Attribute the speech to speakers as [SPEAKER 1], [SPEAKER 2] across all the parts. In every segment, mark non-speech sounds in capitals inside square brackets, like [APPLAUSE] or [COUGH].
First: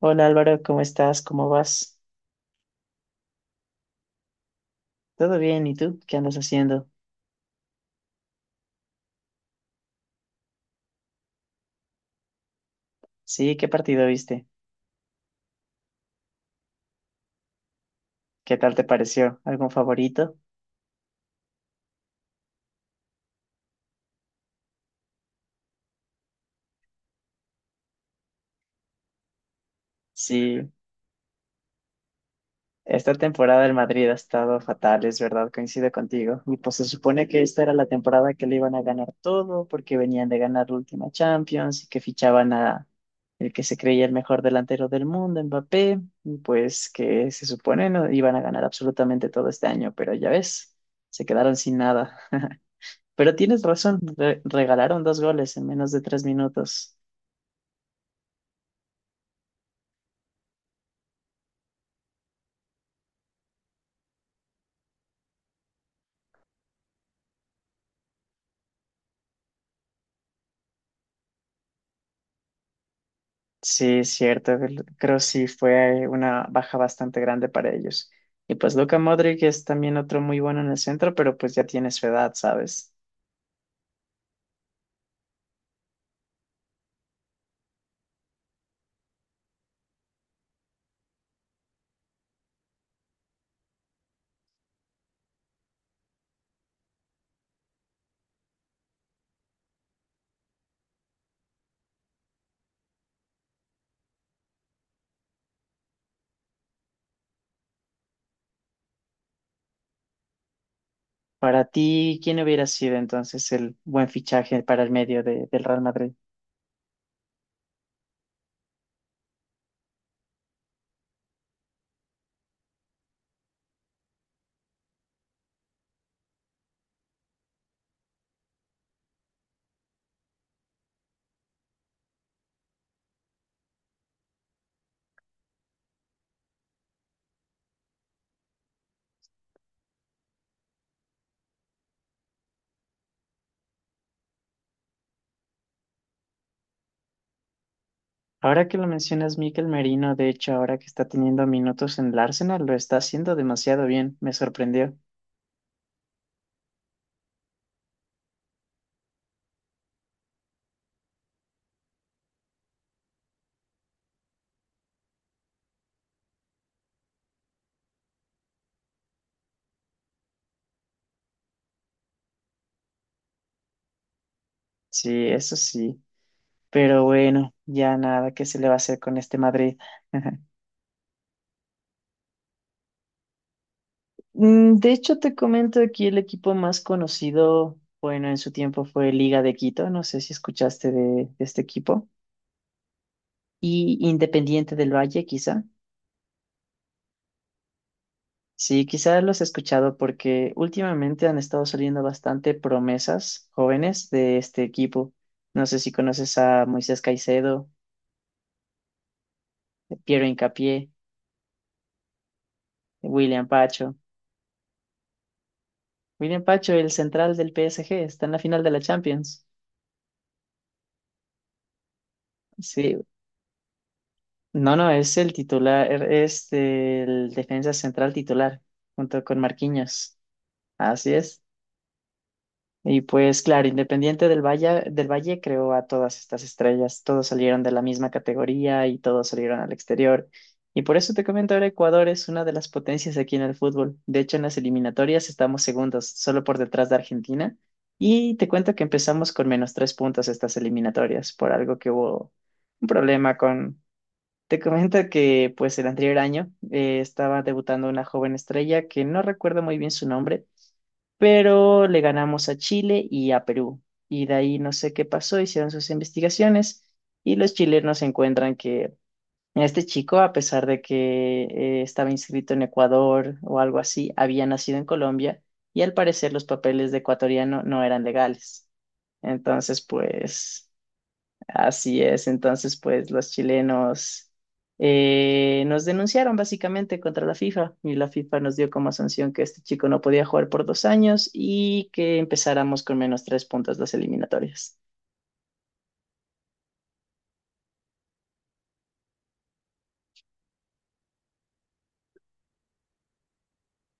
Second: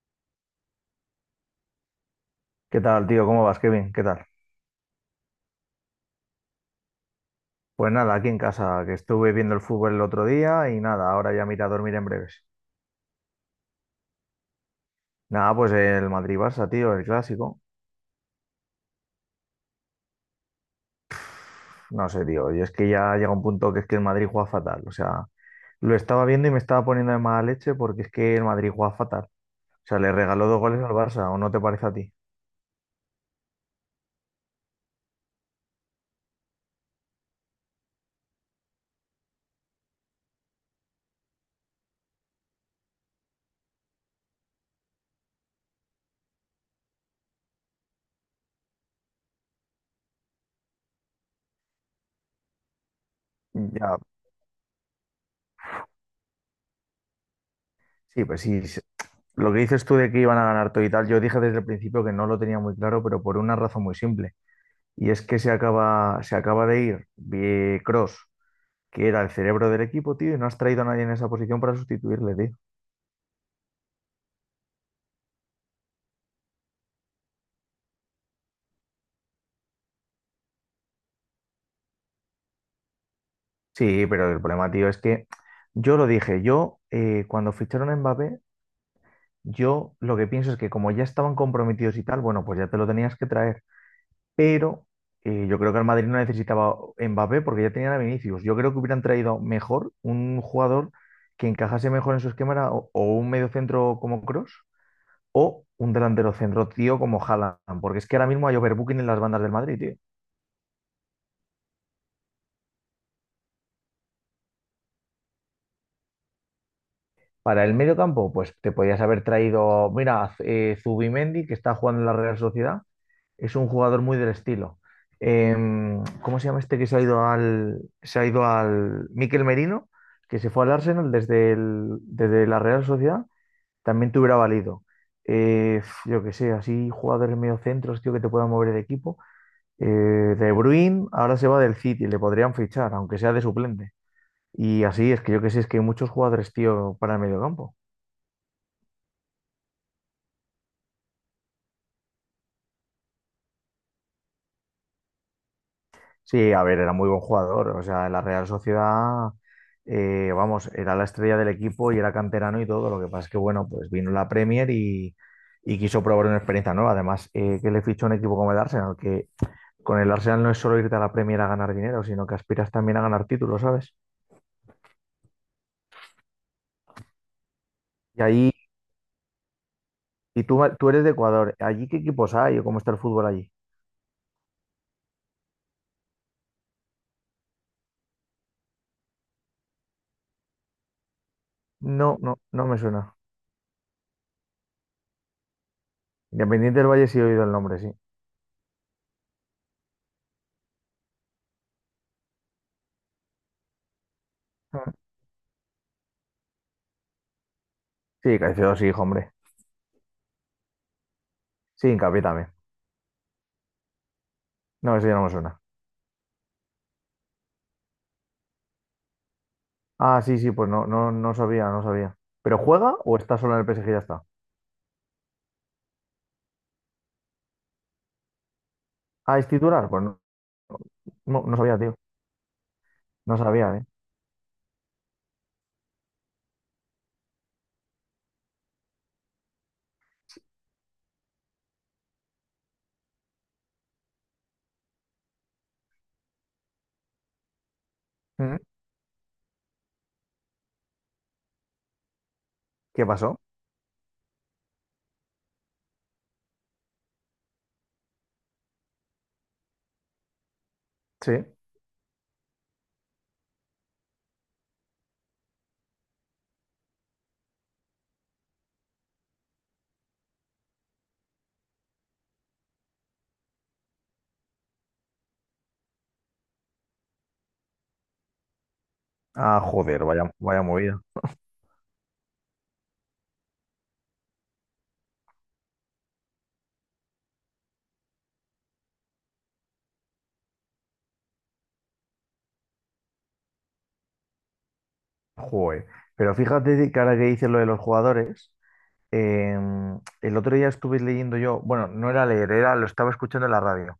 [SPEAKER 1] Hola Álvaro, ¿cómo estás? ¿Cómo vas?
[SPEAKER 2] ¿Qué tal, tío? ¿Cómo vas? Qué bien, ¿qué tal?
[SPEAKER 1] ¿Todo bien? ¿Y tú? ¿Qué andas haciendo?
[SPEAKER 2] Pues nada, aquí en casa, que estuve viendo el fútbol el otro día y nada, ahora ya me iré a dormir en breves.
[SPEAKER 1] Sí, ¿qué partido viste?
[SPEAKER 2] Nada, pues el Madrid-Barça, tío, el clásico.
[SPEAKER 1] ¿Qué tal te pareció? ¿Algún favorito?
[SPEAKER 2] No sé, tío, y es que ya llega un punto que es que el Madrid juega fatal. O sea, lo estaba viendo y me estaba poniendo de mala leche porque es que el Madrid juega fatal. O sea, le regaló dos
[SPEAKER 1] Sí,
[SPEAKER 2] goles al Barça, ¿o no te parece a ti?
[SPEAKER 1] esta temporada el Madrid ha estado fatal, es verdad, coincido contigo. Y pues se supone que esta era la temporada que le iban a ganar todo porque venían de ganar la última Champions y que fichaban a el que se creía el mejor delantero del mundo, Mbappé, y pues que se supone no iban a ganar absolutamente todo este año, pero ya ves, se quedaron sin nada. [LAUGHS] Pero tienes
[SPEAKER 2] Ya,
[SPEAKER 1] razón, regalaron dos goles en menos de tres minutos.
[SPEAKER 2] sí, pues sí. Sí. Lo que dices tú de que iban a ganar todo y tal, yo dije desde el principio que no lo tenía muy claro, pero por una razón muy simple. Y es que se acaba de ir Cross, que era el cerebro del equipo, tío, y no has traído a nadie en esa posición para sustituirle, tío.
[SPEAKER 1] Sí, es cierto, creo sí fue una baja bastante grande para ellos. Y pues Luka Modric es también otro muy bueno en el centro, pero pues ya tiene su edad, ¿sabes?
[SPEAKER 2] Sí, pero el problema, tío, es que yo lo dije, yo cuando ficharon a Mbappé, yo lo que pienso es que como ya estaban comprometidos y tal, bueno, pues ya te lo tenías que traer, pero yo creo que el Madrid no necesitaba Mbappé porque ya tenían a Vinicius. Yo creo que hubieran traído mejor un jugador que encajase mejor en su esquema, era o un medio centro como Cross o un delantero centro, tío, como Haaland, porque es que ahora mismo hay overbooking en las bandas del Madrid, tío.
[SPEAKER 1] Para ti, ¿quién hubiera sido entonces el buen fichaje para el medio del Real Madrid?
[SPEAKER 2] Para el medio campo, pues te podías haber traído, mira, Zubimendi, que está jugando en la Real Sociedad, es un jugador muy del estilo. ¿Cómo se llama este que se ha ido al Mikel Merino, que se fue al Arsenal desde la Real Sociedad? También te hubiera valido. Yo qué sé, así jugadores mediocentros, tío, que te puedan mover el equipo. Eh, De Bruyne ahora se va del City, le podrían fichar, aunque sea de suplente. Y así es que yo qué sé, es que hay muchos jugadores, tío, para el medio campo.
[SPEAKER 1] Ahora que lo mencionas, Mikel Merino, de hecho, ahora que está teniendo minutos en el Arsenal, lo está haciendo demasiado bien, me sorprendió.
[SPEAKER 2] Sí, a ver, era muy buen jugador. O sea, en la Real Sociedad, vamos, era la estrella del equipo y era canterano y todo. Lo que pasa es que, bueno, pues vino la Premier y quiso probar una experiencia nueva. Además, que le fichó un equipo como el Arsenal, que con el Arsenal no es solo irte a la Premier a ganar dinero, sino que aspiras también a ganar títulos, ¿sabes?
[SPEAKER 1] Sí, eso sí. Pero bueno, ya
[SPEAKER 2] Y
[SPEAKER 1] nada, ¿qué
[SPEAKER 2] ahí,
[SPEAKER 1] se le va a hacer con este Madrid?
[SPEAKER 2] y
[SPEAKER 1] [LAUGHS]
[SPEAKER 2] tú, tú eres de Ecuador. ¿Allí qué equipos hay o cómo está el fútbol allí?
[SPEAKER 1] De hecho, te comento aquí el equipo más conocido, bueno, en su tiempo fue Liga de Quito, no sé si escuchaste de este equipo,
[SPEAKER 2] No, no, no me suena.
[SPEAKER 1] y Independiente del Valle, quizá.
[SPEAKER 2] Independiente del Valle sí he oído el nombre, sí.
[SPEAKER 1] Sí, quizá los he escuchado porque últimamente han estado saliendo bastante promesas jóvenes de este
[SPEAKER 2] Ah.
[SPEAKER 1] equipo. No sé si conoces a Moisés Caicedo,
[SPEAKER 2] Sí, Caicedo sí, hijo, hombre.
[SPEAKER 1] Piero Hincapié,
[SPEAKER 2] Sí, Hincapié también.
[SPEAKER 1] William Pacho.
[SPEAKER 2] No, eso ya no me suena.
[SPEAKER 1] William Pacho, el central del PSG, está en la final de la Champions.
[SPEAKER 2] Ah, sí, sí, pues no, no, no sabía, no sabía. ¿Pero juega
[SPEAKER 1] Sí,
[SPEAKER 2] o está solo en el PSG y ya está?
[SPEAKER 1] no, no, es el titular, es el defensa central titular, junto con
[SPEAKER 2] Ah, ¿es titular? Pues
[SPEAKER 1] Marquinhos.
[SPEAKER 2] no,
[SPEAKER 1] Así es.
[SPEAKER 2] no, no sabía, tío.
[SPEAKER 1] Y
[SPEAKER 2] No
[SPEAKER 1] pues claro,
[SPEAKER 2] sabía, ¿eh?
[SPEAKER 1] Independiente del Valle, creó a todas estas estrellas, todos salieron de la misma categoría y todos salieron al exterior. Y por eso te comento ahora, Ecuador es una de las potencias aquí en el fútbol. De hecho, en las eliminatorias estamos segundos, solo por detrás de Argentina. Y te
[SPEAKER 2] Mm,
[SPEAKER 1] cuento que empezamos con menos tres puntos estas eliminatorias, por algo que hubo un
[SPEAKER 2] ¿qué
[SPEAKER 1] problema.
[SPEAKER 2] pasó?
[SPEAKER 1] Te comento que pues el anterior año, estaba debutando una joven estrella que no recuerdo muy bien su nombre,
[SPEAKER 2] Sí.
[SPEAKER 1] pero le ganamos a Chile y a Perú. Y de ahí no sé qué pasó, hicieron sus investigaciones y los chilenos encuentran que este chico, a pesar de que estaba inscrito en Ecuador o algo así, había nacido en Colombia y al parecer los papeles de ecuatoriano no eran legales.
[SPEAKER 2] Ah,
[SPEAKER 1] Entonces,
[SPEAKER 2] joder, vaya, vaya
[SPEAKER 1] pues...
[SPEAKER 2] movida.
[SPEAKER 1] Así es, entonces pues los chilenos, nos denunciaron básicamente contra la FIFA y la FIFA nos dio como sanción que este chico no podía jugar por dos años y que empezáramos con menos tres puntos las eliminatorias.
[SPEAKER 2] Joder. Pero fíjate que ahora que dices lo de los jugadores, el otro día estuve leyendo yo, bueno, no era leer, era, lo estaba escuchando en la radio.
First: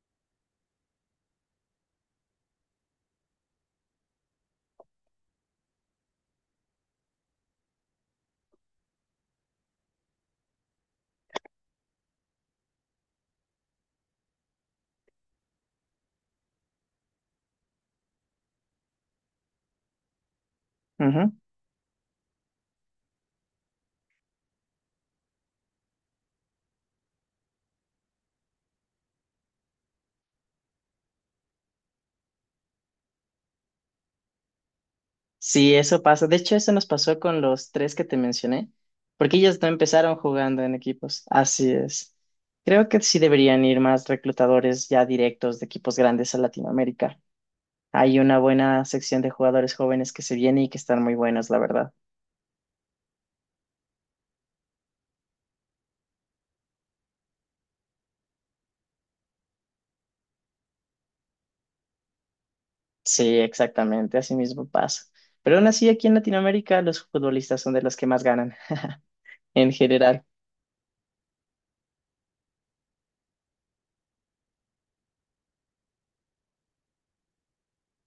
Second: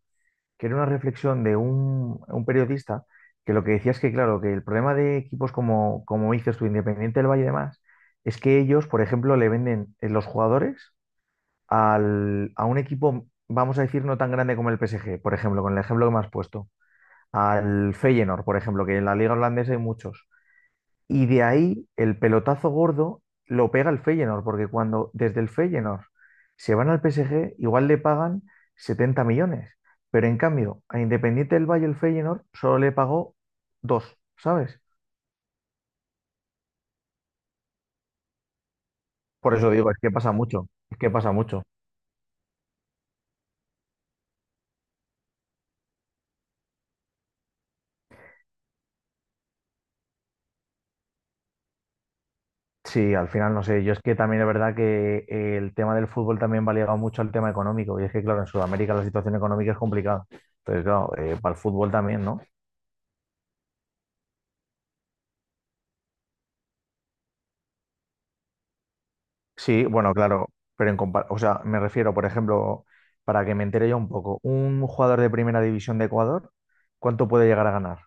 [SPEAKER 2] Que era una reflexión de un periodista, que lo que decía es que, claro, que el problema de equipos como dices tú, Independiente del Valle y demás, es que ellos, por ejemplo, le venden los jugadores a un equipo, vamos a decir, no tan grande como el PSG, por ejemplo, con el ejemplo que me has puesto, al Feyenoord, por ejemplo, que en la liga holandesa hay muchos. Y
[SPEAKER 1] Ujú.
[SPEAKER 2] de ahí el pelotazo gordo lo pega el Feyenoord, porque cuando desde el Feyenoord se van al PSG, igual le pagan 70 millones. Pero en cambio, a Independiente del Valle el Feyenoord solo le pagó dos, ¿sabes?
[SPEAKER 1] Sí, eso pasa. De hecho, eso nos pasó con los tres que te mencioné, porque
[SPEAKER 2] Por
[SPEAKER 1] ellos no
[SPEAKER 2] eso digo, es que
[SPEAKER 1] empezaron
[SPEAKER 2] pasa
[SPEAKER 1] jugando
[SPEAKER 2] mucho,
[SPEAKER 1] en
[SPEAKER 2] es que
[SPEAKER 1] equipos.
[SPEAKER 2] pasa mucho.
[SPEAKER 1] Así es. Creo que sí deberían ir más reclutadores ya directos de equipos grandes a Latinoamérica. Hay una buena sección de jugadores jóvenes que se viene y que están muy buenos, la verdad.
[SPEAKER 2] Sí, al final no sé, yo es que también es verdad que el tema del fútbol también va ligado mucho al tema económico, y es que claro, en Sudamérica la situación económica es complicada. Entonces, claro, para el fútbol también, ¿no?
[SPEAKER 1] Sí, exactamente, así mismo pasa. Pero aún así, aquí en Latinoamérica, los futbolistas son de los que más ganan, en
[SPEAKER 2] Sí, bueno,
[SPEAKER 1] general.
[SPEAKER 2] claro, pero en o sea, me refiero, por ejemplo, para que me entere yo un poco, un jugador de primera división de Ecuador, ¿cuánto puede llegar a ganar?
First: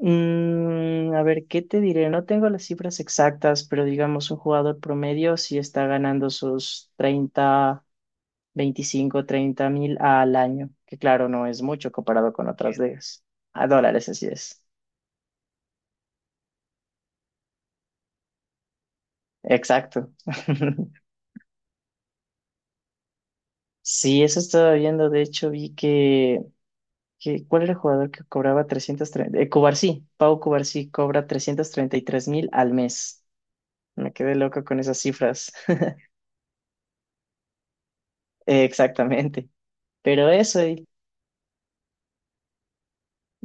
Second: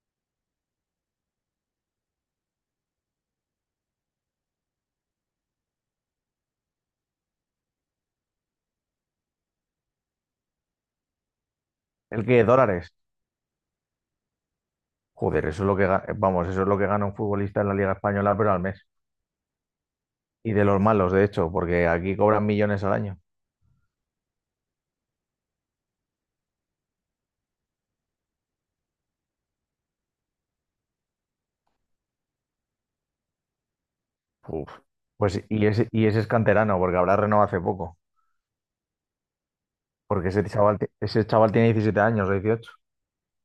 [SPEAKER 1] Mm, a ver, ¿qué te diré? No tengo las cifras exactas, pero digamos, un jugador promedio sí está ganando sus 30, 25, 30.000 al año, que claro, no es mucho
[SPEAKER 2] ¿El
[SPEAKER 1] comparado
[SPEAKER 2] qué?
[SPEAKER 1] con otras, bien,
[SPEAKER 2] ¿Dólares?
[SPEAKER 1] ligas. A dólares, así es.
[SPEAKER 2] Joder, eso es lo que vamos, eso es lo que gana un futbolista en la Liga Española, pero al mes.
[SPEAKER 1] Exacto.
[SPEAKER 2] Y de los
[SPEAKER 1] [LAUGHS]
[SPEAKER 2] malos, de hecho, porque aquí cobran millones al año.
[SPEAKER 1] Sí, eso estaba viendo. De hecho, vi que... ¿Qué? ¿Cuál era el jugador que cobraba 330? Cubarsí, Pau Cubarsí cobra 333 mil al mes. Me quedé loco
[SPEAKER 2] Uf.
[SPEAKER 1] con esas
[SPEAKER 2] Pues
[SPEAKER 1] cifras.
[SPEAKER 2] y ese, y
[SPEAKER 1] [LAUGHS]
[SPEAKER 2] ese es canterano, porque habrá renovado hace poco,
[SPEAKER 1] Exactamente. Pero
[SPEAKER 2] porque ese
[SPEAKER 1] eso,
[SPEAKER 2] chaval, ese chaval tiene 17 años o 18.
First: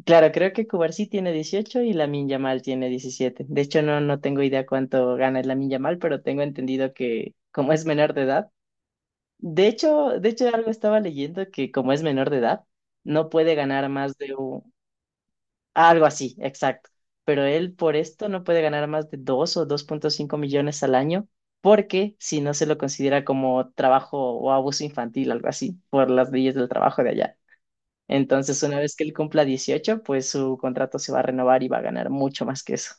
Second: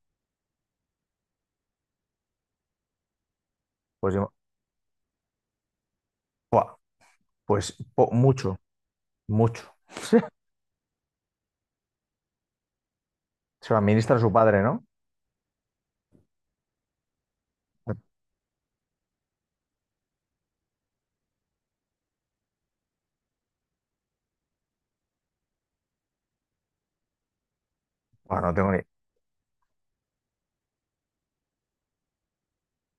[SPEAKER 1] claro, creo que Cubarsí tiene 18 y Lamine Yamal tiene 17. De hecho, no,
[SPEAKER 2] Pues,
[SPEAKER 1] no
[SPEAKER 2] yo-
[SPEAKER 1] tengo idea cuánto gana el Lamine Yamal, pero tengo
[SPEAKER 2] ¡Buah!
[SPEAKER 1] entendido que como es menor de edad,
[SPEAKER 2] Mucho, mucho.
[SPEAKER 1] de
[SPEAKER 2] [LAUGHS]
[SPEAKER 1] hecho algo estaba leyendo que como es menor de edad, no puede
[SPEAKER 2] Se lo
[SPEAKER 1] ganar más
[SPEAKER 2] administra su
[SPEAKER 1] de
[SPEAKER 2] padre,
[SPEAKER 1] un...
[SPEAKER 2] ¿no?
[SPEAKER 1] Algo así, exacto. Pero él por esto no puede ganar más de 2 o 2,5 millones al año, porque si no se lo considera como trabajo o abuso infantil, algo así, por las leyes del trabajo de allá.
[SPEAKER 2] Buah, no
[SPEAKER 1] Entonces,
[SPEAKER 2] tengo
[SPEAKER 1] una
[SPEAKER 2] ni
[SPEAKER 1] vez que él cumpla 18 pues su contrato se va a renovar y va a ganar mucho más que eso.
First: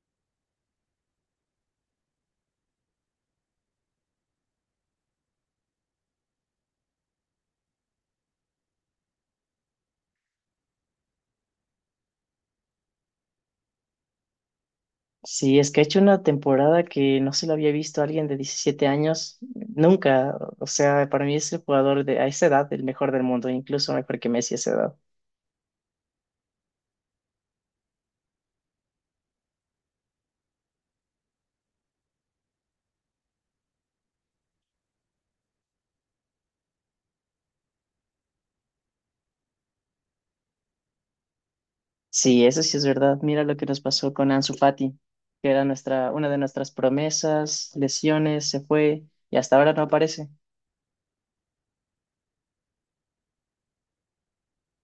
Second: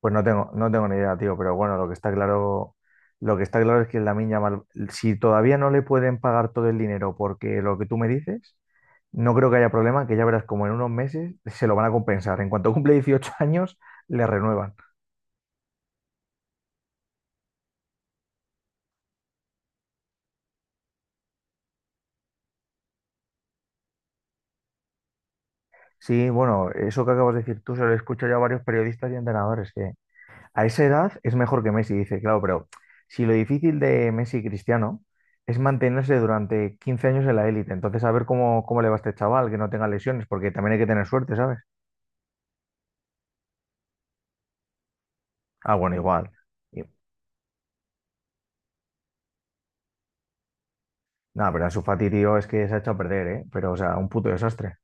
[SPEAKER 2] pues no tengo ni idea, tío, pero bueno, lo que está claro, lo que está claro es que Lamine Yamal, si todavía no le pueden pagar todo el dinero porque lo que tú me dices, no creo que haya problema, que ya verás como en unos meses se lo van a compensar. En cuanto cumple 18 [LAUGHS] años, le renuevan.
[SPEAKER 1] Sí, es que ha hecho una temporada que no se lo había visto a alguien de 17 años nunca. O sea, para mí es el jugador de a esa edad el mejor del mundo, incluso mejor que Messi a esa edad.
[SPEAKER 2] Sí, bueno, eso que acabas de decir tú se lo escucho ya a varios periodistas y entrenadores, que a esa edad es mejor que Messi, dice, claro, pero si lo difícil de Messi y Cristiano es mantenerse durante 15 años en la élite, entonces a ver cómo le va a este chaval, que no tenga lesiones, porque también hay que tener suerte, ¿sabes?
[SPEAKER 1] Sí, eso sí es verdad. Mira lo que nos pasó con Ansu Fati, que era
[SPEAKER 2] Ah, bueno,
[SPEAKER 1] nuestra, una
[SPEAKER 2] igual.
[SPEAKER 1] de nuestras
[SPEAKER 2] Y-
[SPEAKER 1] promesas, lesiones, se fue y hasta ahora no aparece.
[SPEAKER 2] Nada, pero su Fati, tío, es que se ha hecho a perder, ¿eh? Pero, o sea, un puto desastre.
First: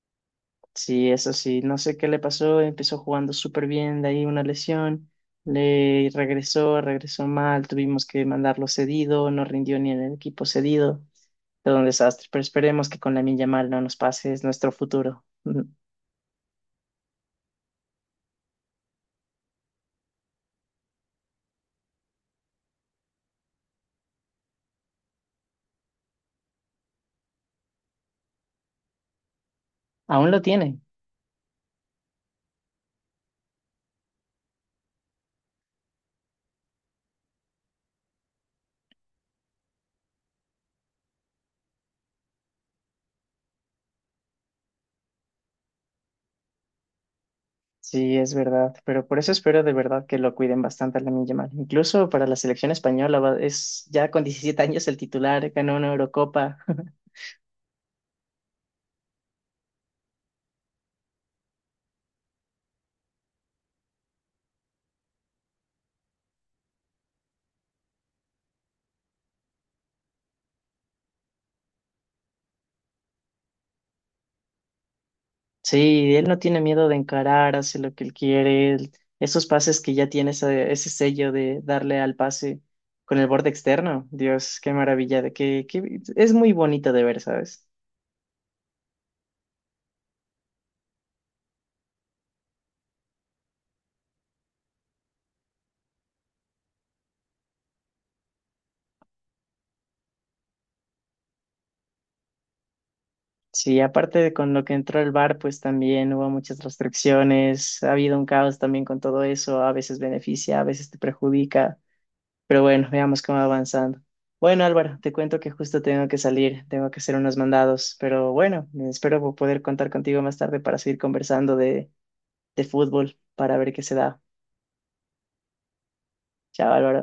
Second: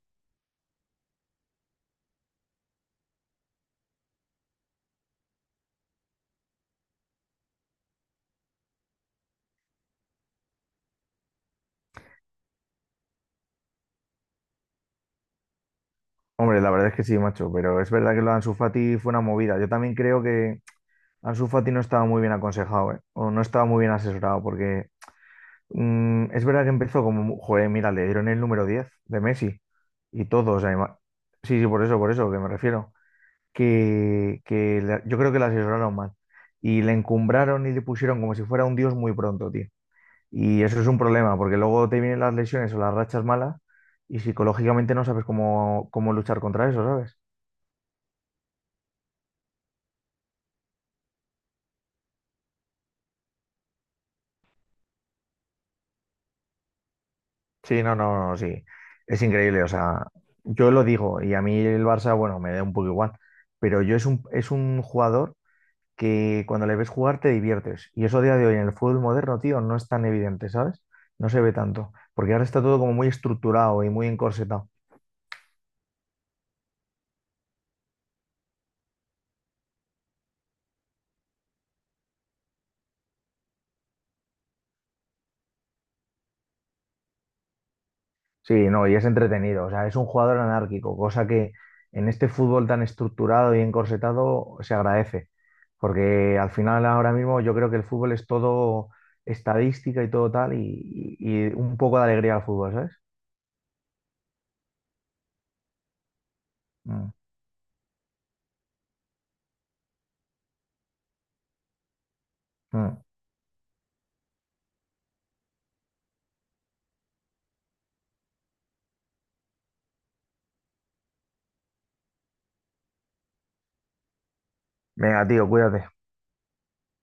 [SPEAKER 1] Sí, eso sí, no sé qué le pasó, empezó jugando súper bien, de ahí una lesión, le regresó, regresó mal, tuvimos que mandarlo cedido, no rindió ni en el equipo cedido, todo un desastre, pero esperemos que con la Yamal no nos pase, es nuestro futuro. [LAUGHS]
[SPEAKER 2] Hombre, la verdad es que sí, macho, pero es verdad que lo de Ansu Fati fue una movida. Yo también creo que Ansu Fati no estaba muy bien aconsejado, ¿eh? O no estaba muy bien asesorado, porque mm, es verdad que empezó como, joder, mira, le dieron el número 10 de Messi y
[SPEAKER 1] Aún lo
[SPEAKER 2] todo, o sea,
[SPEAKER 1] tiene.
[SPEAKER 2] sí, sí, por eso, que me refiero, yo creo que la asesoraron mal y le encumbraron y le pusieron como si fuera un dios muy pronto, tío. Y eso es un problema, porque luego te vienen las lesiones o las rachas malas y psicológicamente no sabes cómo luchar contra eso, ¿sabes?
[SPEAKER 1] Sí, es verdad, pero por eso espero de verdad que lo cuiden bastante a Lamine Yamal. Incluso para la selección española va- es ya con 17 [LAUGHS] años el titular, ganó una Eurocopa. [LAUGHS]
[SPEAKER 2] Sí, no, no, no, sí, es increíble, o sea, yo lo digo y a mí el Barça, bueno, me da un poco igual, pero yo es un jugador que cuando le ves jugar te diviertes. Y eso a día de hoy en el fútbol moderno, tío, no es tan evidente, ¿sabes? No se ve tanto, porque ahora está todo como muy estructurado y muy encorsetado.
[SPEAKER 1] Sí, él no tiene miedo de encarar, hace lo que él quiere. Esos pases que ya tiene ese, ese sello de darle al pase con el borde externo. Dios, qué maravilla, es muy bonito de ver, ¿sabes?
[SPEAKER 2] Sí, no, y es entretenido, o sea, es un jugador anárquico, cosa que en este fútbol tan estructurado y encorsetado se agradece, porque al final ahora mismo yo creo que el fútbol es todo estadística y todo tal, y un poco de alegría al fútbol, ¿sabes?
[SPEAKER 1] Sí, aparte de con lo que entró el VAR, pues también hubo muchas
[SPEAKER 2] Mm,
[SPEAKER 1] restricciones, ha habido un caos también con todo eso, a veces beneficia, a veces te perjudica. Pero bueno,
[SPEAKER 2] mm.
[SPEAKER 1] veamos cómo va avanzando. Bueno, Álvaro, te cuento que justo tengo que salir, tengo que hacer unos mandados, pero bueno, espero poder contar contigo más tarde para seguir conversando de fútbol, para ver qué se da.
[SPEAKER 2] Venga, tío, cuídate.
[SPEAKER 1] Chao, Álvaro.